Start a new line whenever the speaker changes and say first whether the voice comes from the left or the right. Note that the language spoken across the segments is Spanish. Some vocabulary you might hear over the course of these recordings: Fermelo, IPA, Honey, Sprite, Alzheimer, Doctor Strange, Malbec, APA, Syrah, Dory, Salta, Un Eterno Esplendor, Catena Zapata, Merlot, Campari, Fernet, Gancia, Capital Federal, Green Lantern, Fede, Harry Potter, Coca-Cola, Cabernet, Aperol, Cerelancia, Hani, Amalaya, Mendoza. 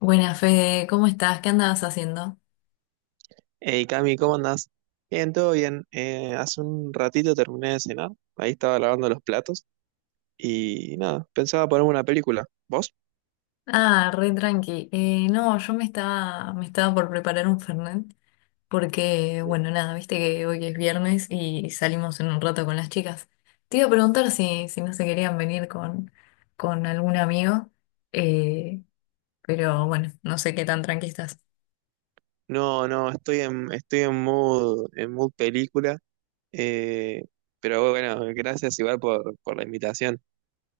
left: Buenas, Fede, ¿cómo estás? ¿Qué andabas haciendo?
right: Hey Cami, ¿cómo andás? Bien, todo bien. Hace un ratito terminé de cenar, ahí estaba lavando los platos y nada, pensaba ponerme una película. ¿Vos?
left: Ah, re tranqui. No, yo me estaba por preparar un Fernet porque, bueno, nada, viste que hoy es viernes y salimos en un rato con las chicas. Te iba a preguntar si no se querían venir con algún amigo, eh, pero bueno, no sé qué tan tranqui estás.
right: No, no, estoy en, estoy en mood película, eh, pero bueno, gracias igual por la invitación.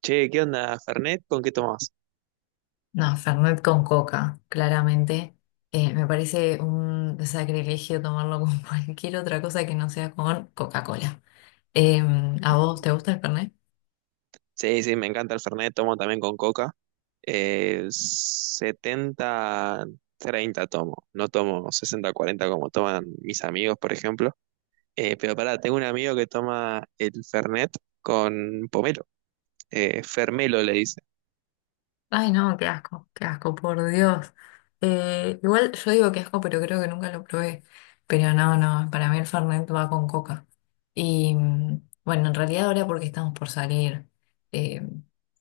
right: Che, ¿qué onda, Fernet? ¿Con qué tomás?
left: No, Fernet con coca, claramente. Me parece un sacrilegio tomarlo con cualquier otra cosa que no sea con Coca-Cola. ¿A vos te gusta el Fernet?
right: Sí, sí, me encanta el Fernet, tomo también con coca. 70, 30 tomo, no tomo 60 40 como toman mis amigos, por ejemplo. Pero pará, tengo un amigo que toma el Fernet con pomelo, Fermelo le dice.
left: Ay, no, qué asco, por Dios. Igual yo digo qué asco, pero creo que nunca lo probé. Pero no, no, para mí el Fernet va con coca. Bueno, en realidad ahora porque estamos por salir, eh,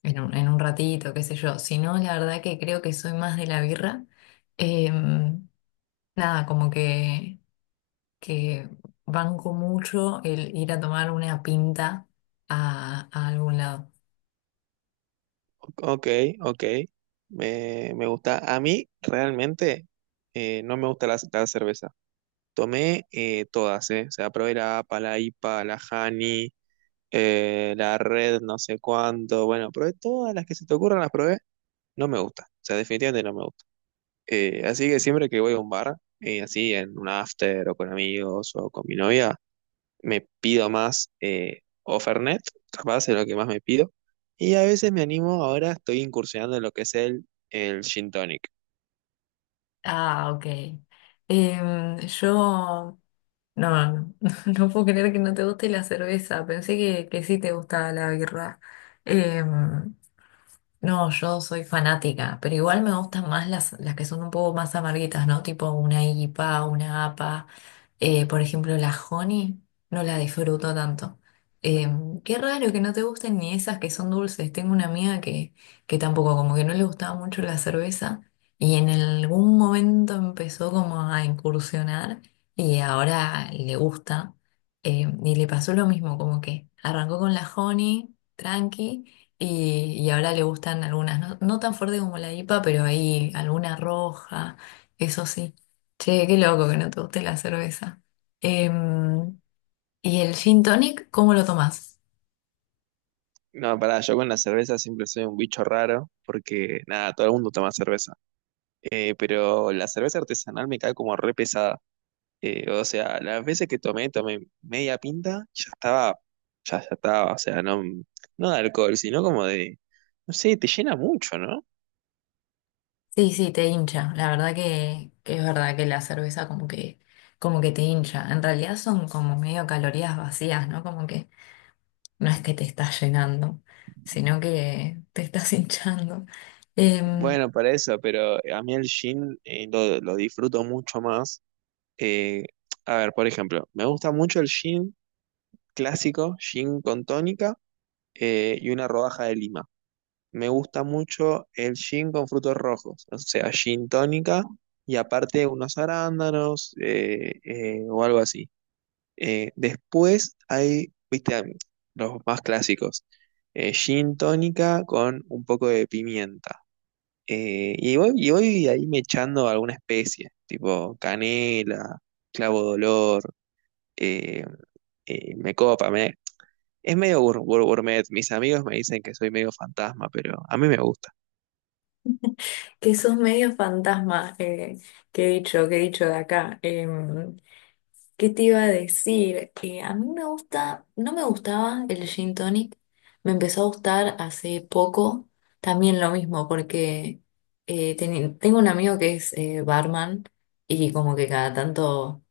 left: en en un ratito, qué sé yo. Si no, la verdad que creo que soy más de la birra. Eh, Nada, como que banco mucho el ir a tomar una pinta a algún lado.
right: Ok, ok, me gusta. A mí realmente no me gusta la cerveza. Tomé todas. O sea, probé la APA, la IPA, la Hani la red no sé cuánto, bueno, probé todas las que se te ocurran, las probé, no me gusta, o sea, definitivamente no me gusta. Así que siempre que voy a un bar, así en un after o con amigos o con mi novia, me pido más o Fernet, capaz es lo que más me pido, y a veces me animo, ahora estoy incursionando en lo que es el gin tonic.
left: Ah, ok. Em, yo, no, no, no puedo creer que no te guste la cerveza. Pensé que sí te gustaba la birra. Em, No, yo soy fanática, pero igual me gustan más las que son un poco más amarguitas, ¿no? Tipo una IPA, una APA. Por ejemplo, la Honey no la disfruto tanto. Eh, Qué raro que no te gusten ni esas que son dulces. Tengo una amiga que tampoco, como que no le gustaba mucho la cerveza y en algún momento empezó como a incursionar y ahora le gusta. Y le pasó lo mismo, como que arrancó con la Honey, tranqui. Y ahora le gustan algunas, no, no tan fuerte como la IPA, pero ahí alguna roja, eso sí. Che, qué loco que no te guste la cerveza. Em, ¿Y el gin tonic, cómo lo tomás?
right: No, pará, yo con la cerveza siempre soy un bicho raro, porque nada, todo el mundo toma cerveza. Pero la cerveza artesanal me cae como re pesada. O sea, las veces que tomé media pinta, ya estaba, ya estaba, o sea, no, no de alcohol, sino como de, no sé, te llena mucho, ¿no?
left: Sí, sí, te hincha. La verdad que es verdad que la cerveza como como que te hincha. En realidad son como medio calorías vacías, ¿no? Como que no es que te estás llenando, sino que te estás hinchando. Em,
right: Bueno, para eso, pero a mí el gin lo disfruto mucho más. Eh, a ver, por ejemplo, me gusta mucho el gin clásico, gin con tónica y una rodaja de lima. Me gusta mucho el gin con frutos rojos, o sea, gin tónica y aparte unos arándanos o algo así. Después hay, viste, los más clásicos. Gin tónica con un poco de pimienta. Y voy ahí me echando alguna especie, tipo canela, clavo de olor, eh, me copa. Es medio gourmet. Mis amigos me dicen que soy medio fantasma, pero a mí me gusta.
left: que sos medio fantasma, que he dicho de acá. ¿Qué te iba a decir? A mí me gusta, no me gustaba el gin tonic, me empezó a gustar hace poco, también lo mismo, porque tengo un amigo que es barman y como que cada tanto,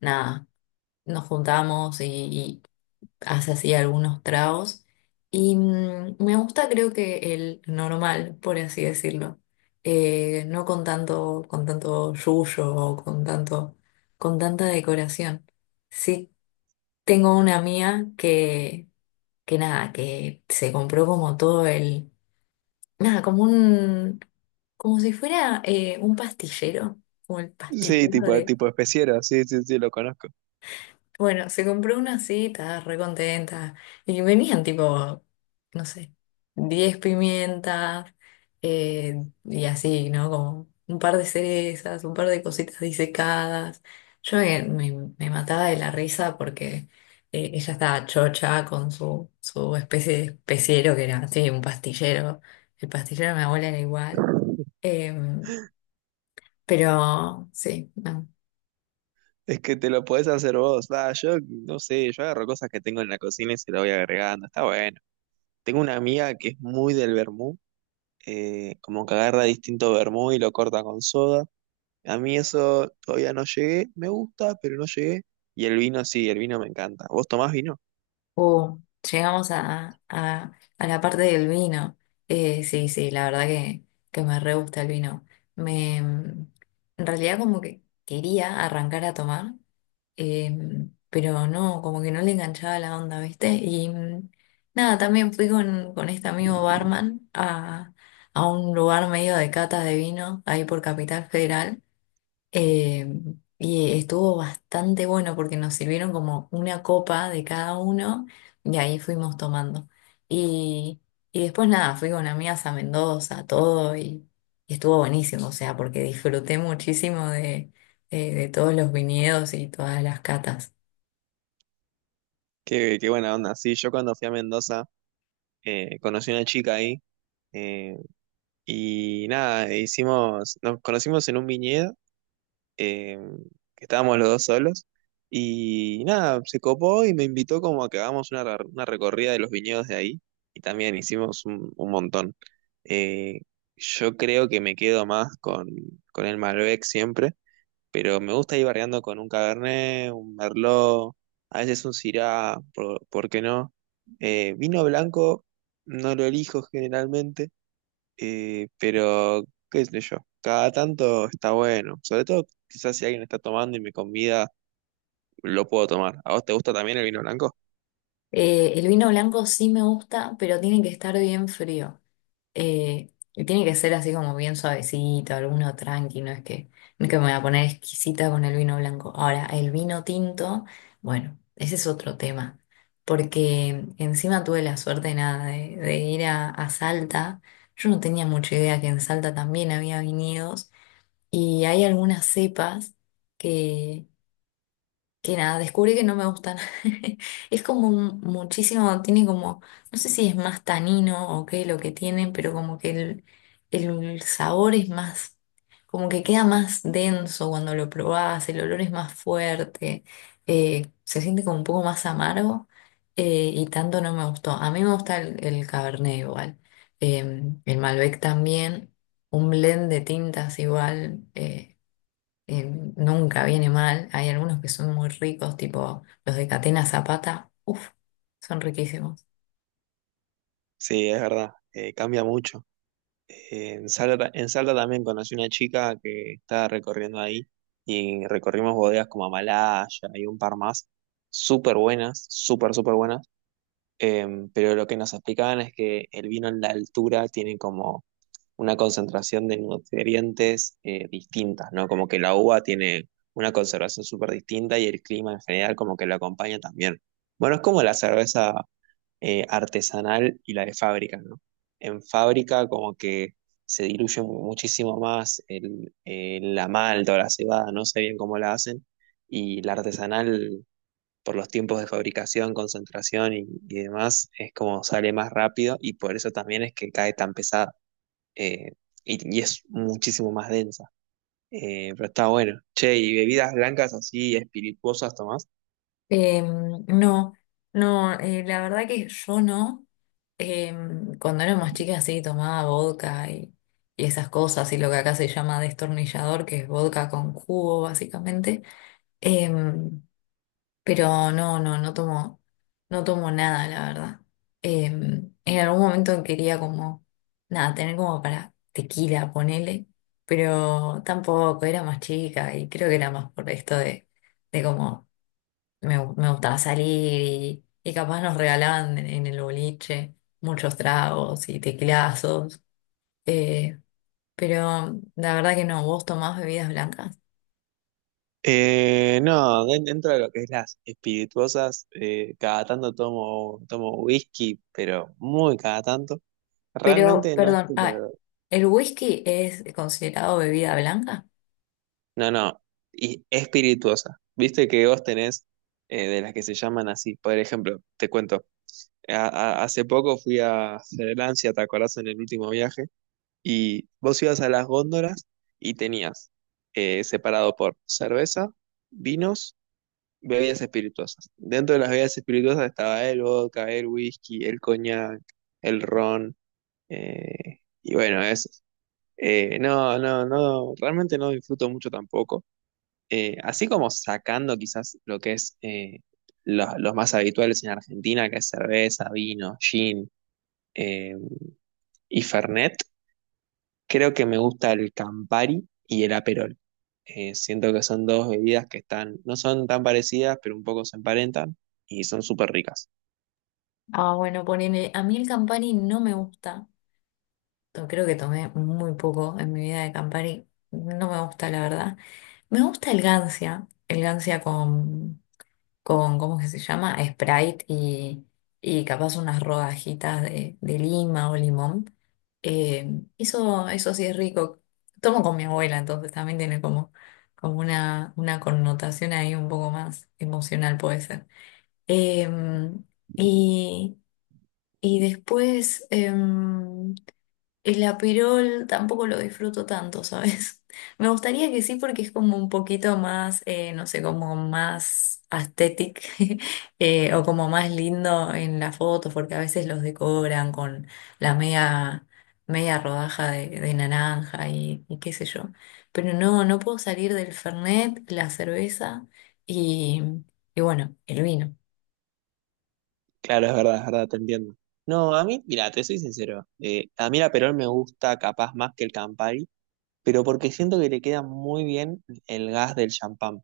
left: nada, nos juntamos y hace así algunos tragos. Me gusta, creo que el normal, por así decirlo. No con tanto, con tanto yuyo o con tanto, con tanta decoración. Sí, tengo una mía que nada, que se compró como todo nada, como como si fuera un pastillero, como el
right: Sí,
left: pastillero.
right: tipo especiero, sí, sí, sí, lo conozco.
left: Bueno, se compró una así, estaba re contenta. Y venían tipo, no sé, 10 pimientas, y así, ¿no? Como un par de cerezas, un par de cositas disecadas. Me mataba de la risa porque ella estaba chocha con su especie de especiero que era así, un pastillero. El pastillero de mi abuela era igual. Em, pero sí, no.
right: Es que te lo podés hacer vos. Ah, yo no sé, yo agarro cosas que tengo en la cocina y se lo voy agregando. Está bueno. Tengo una amiga que es muy del vermú, como que agarra distinto vermú y lo corta con soda. A mí eso todavía no llegué, me gusta, pero no llegué. Y el vino sí, el vino me encanta. ¿Vos tomás vino?
left: O llegamos a, a la parte del vino. Sí, sí, la verdad que me re gusta el vino. Me, mm, en realidad como que quería arrancar a tomar, eh, pero no, como que no le enganchaba la onda, ¿viste? Nada, también fui con este amigo barman a un lugar medio de cata de vino, ahí por Capital Federal. Eh, y estuvo bastante bueno porque nos sirvieron como una copa de cada uno y ahí fuimos tomando. Y, y después nada, fui con amigas a Mendoza, y estuvo buenísimo, o sea, porque disfruté muchísimo de todos los viñedos y todas las catas.
right: Qué buena onda. Sí, yo cuando fui a Mendoza conocí a una chica ahí eh, y nada, nos conocimos en un viñedo. eh, que estábamos los dos solos. Y nada, se copó y me invitó como a que hagamos una recorrida de los viñedos de ahí. Y también hicimos un montón. Eh, yo creo que me quedo más con el Malbec siempre, pero me gusta ir variando con un Cabernet, un Merlot, a veces un Syrah, ¿por qué no? Vino blanco no lo elijo generalmente pero, qué sé yo, cada tanto está bueno. Sobre todo, quizás si alguien está tomando y me convida, lo puedo tomar. ¿A vos te gusta también el vino blanco?
left: El vino blanco sí me gusta, pero tiene que estar bien frío. Y tiene que ser así como bien suavecito, alguno tranqui, no es que me voy a poner exquisita con el vino blanco. Ahora, el vino tinto, bueno, ese es otro tema, porque encima tuve la suerte nada de ir a Salta. Yo no tenía mucha idea que en Salta también había viñedos y hay algunas cepas que nada, descubrí que no me gustan. Es como un- muchísimo, tiene como, no sé si es más tanino o qué lo que tienen, pero como que el sabor es más, como que queda más denso cuando lo probás, el olor es más fuerte, se siente como un poco más amargo, y tanto no me gustó. A mí me gusta el Cabernet igual, el Malbec también, un blend de tintas igual. Eh, Nunca viene mal. Hay algunos que son muy ricos, tipo los de Catena Zapata, uff, son riquísimos.
right: Sí, es verdad, cambia mucho. En Salta también conocí una chica que estaba recorriendo ahí y recorrimos bodegas como Amalaya y un par más, súper buenas, súper, súper buenas. Pero lo que nos explicaban es que el vino en la altura tiene como una concentración de nutrientes distintas, ¿no? Como que la uva tiene una conservación súper distinta y el clima en general como que lo acompaña también. Bueno, es como la cerveza artesanal y la de fábrica, ¿no? En fábrica como que se diluye muchísimo más la malta o la cebada, no sé bien cómo la hacen, y la artesanal por los tiempos de fabricación, concentración y demás, es como sale más rápido y por eso también es que cae tan pesada eh, y es muchísimo más densa. Pero está bueno. Che, y bebidas blancas así, espirituosas tomás.
left: No, no, la verdad que yo no. Cuando éramos chicas sí tomaba vodka y esas cosas y lo que acá se llama destornillador, que es vodka con jugo básicamente. Em, Pero no, no, no tomo, no tomo nada, la verdad. Eh, en algún momento quería como, nada, tener como para tequila, ponele, pero tampoco, era más chica y creo que era más por esto de como me gustaba salir y capaz nos regalaban en el boliche muchos tragos y tequilazos. eh, pero la verdad que no, ¿vos tomás bebidas blancas?
right: No, dentro de lo que es las espirituosas, cada tanto tomo whisky, pero muy cada tanto.
left: Pero,
right: Realmente no es
left: perdón,
right: que
left: ah,
right: lo-
left: ¿el whisky es considerado bebida blanca?
right: No, no, y espirituosa. Viste que vos tenés de las que se llaman así. Por ejemplo, te cuento, hace poco fui a Cerelancia, ¿te acordás en el último viaje? Y vos ibas a las góndolas y tenías separado por cerveza, vinos, bebidas espirituosas. Dentro de las bebidas espirituosas estaba el vodka, el whisky, el coñac, el ron, y bueno, eso. No, no, no, realmente no disfruto mucho tampoco. Así como sacando quizás lo que es los más habituales en Argentina, que es cerveza, vino, gin eh, y fernet. Creo que me gusta el Campari y el Aperol. Siento que son dos bebidas que están, no son tan parecidas, pero un poco se emparentan y son súper ricas.
left: Ah, bueno, ponele, a mí el Campari no me gusta. Creo que tomé muy poco en mi vida de Campari. No me gusta, la verdad. Me gusta el Gancia. El Gancia con ¿cómo que se llama? Sprite y capaz unas rodajitas de lima o limón. Eso, eso sí es rico. Tomo con mi abuela, entonces también tiene como, como una connotación ahí un poco más emocional, puede ser. Em, y... Y después, em, el apirol tampoco lo disfruto tanto, ¿sabes? Me gustaría que sí porque es como un poquito más, no sé, como más aesthetic, o como más lindo en las fotos porque a veces los decoran con la media, media rodaja de naranja y qué sé yo. Pero no, no puedo salir del Fernet, y, y bueno, el vino.
right: Claro, es verdad, te entiendo. No, a mí, mira, te soy sincero. A mí el Aperol me gusta capaz más que el Campari, pero porque siento que le queda muy bien el gas del champán.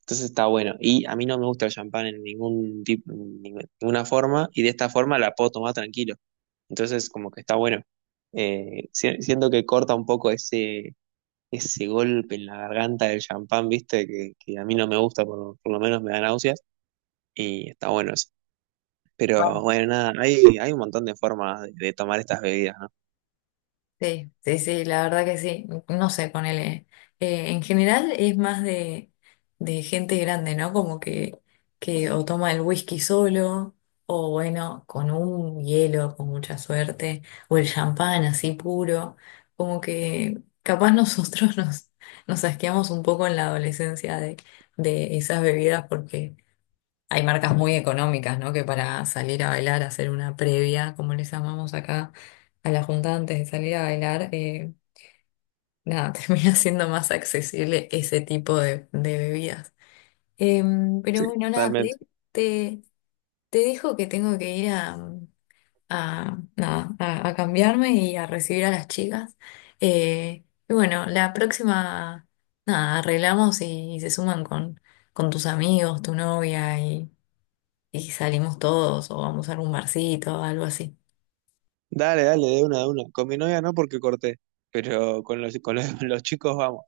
right: Entonces está bueno. Y a mí no me gusta el champán en ningún tipo, en ninguna forma, y de esta forma la puedo tomar tranquilo. Entonces, como que está bueno. Siento que corta un poco ese golpe en la garganta del champán, viste, que a mí no me gusta, por lo menos me da náuseas, y está bueno eso. Pero bueno, nada, hay un montón de formas de tomar estas bebidas, ¿no?
left: Sí, sí, sí, la verdad que sí. No sé, ponele. En general es más de gente grande, ¿no? Como que o toma el whisky solo, o bueno, con un hielo, con mucha suerte, o el champán así puro. Como que capaz nosotros nos asqueamos un poco en la adolescencia de esas bebidas porque hay marcas muy económicas, ¿no? Que para salir a bailar, hacer una previa, como les llamamos acá a la junta antes de salir a bailar, nada, termina siendo más accesible ese tipo de bebidas. Pero
right: Sí,
left: bueno, nada, Cle,
right: totalmente.
left: te, te dejo que tengo que ir a, nada, a cambiarme y a recibir a las chicas. Y bueno, la próxima, nada, arreglamos y se suman con tus amigos, tu novia y salimos todos o vamos a algún barcito o algo así.
right: Dale, dale, de una, de una. Con mi novia no porque corté, pero con los, los chicos vamos.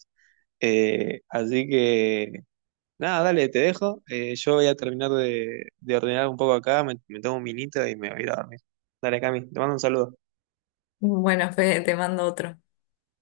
right: Así que, nada, dale, te dejo. Yo voy a terminar de ordenar un poco acá, me tomo un minito y me voy a ir a dormir. Dale, Cami, te mando un saludo.
left: Bueno, Fede, te mando otro.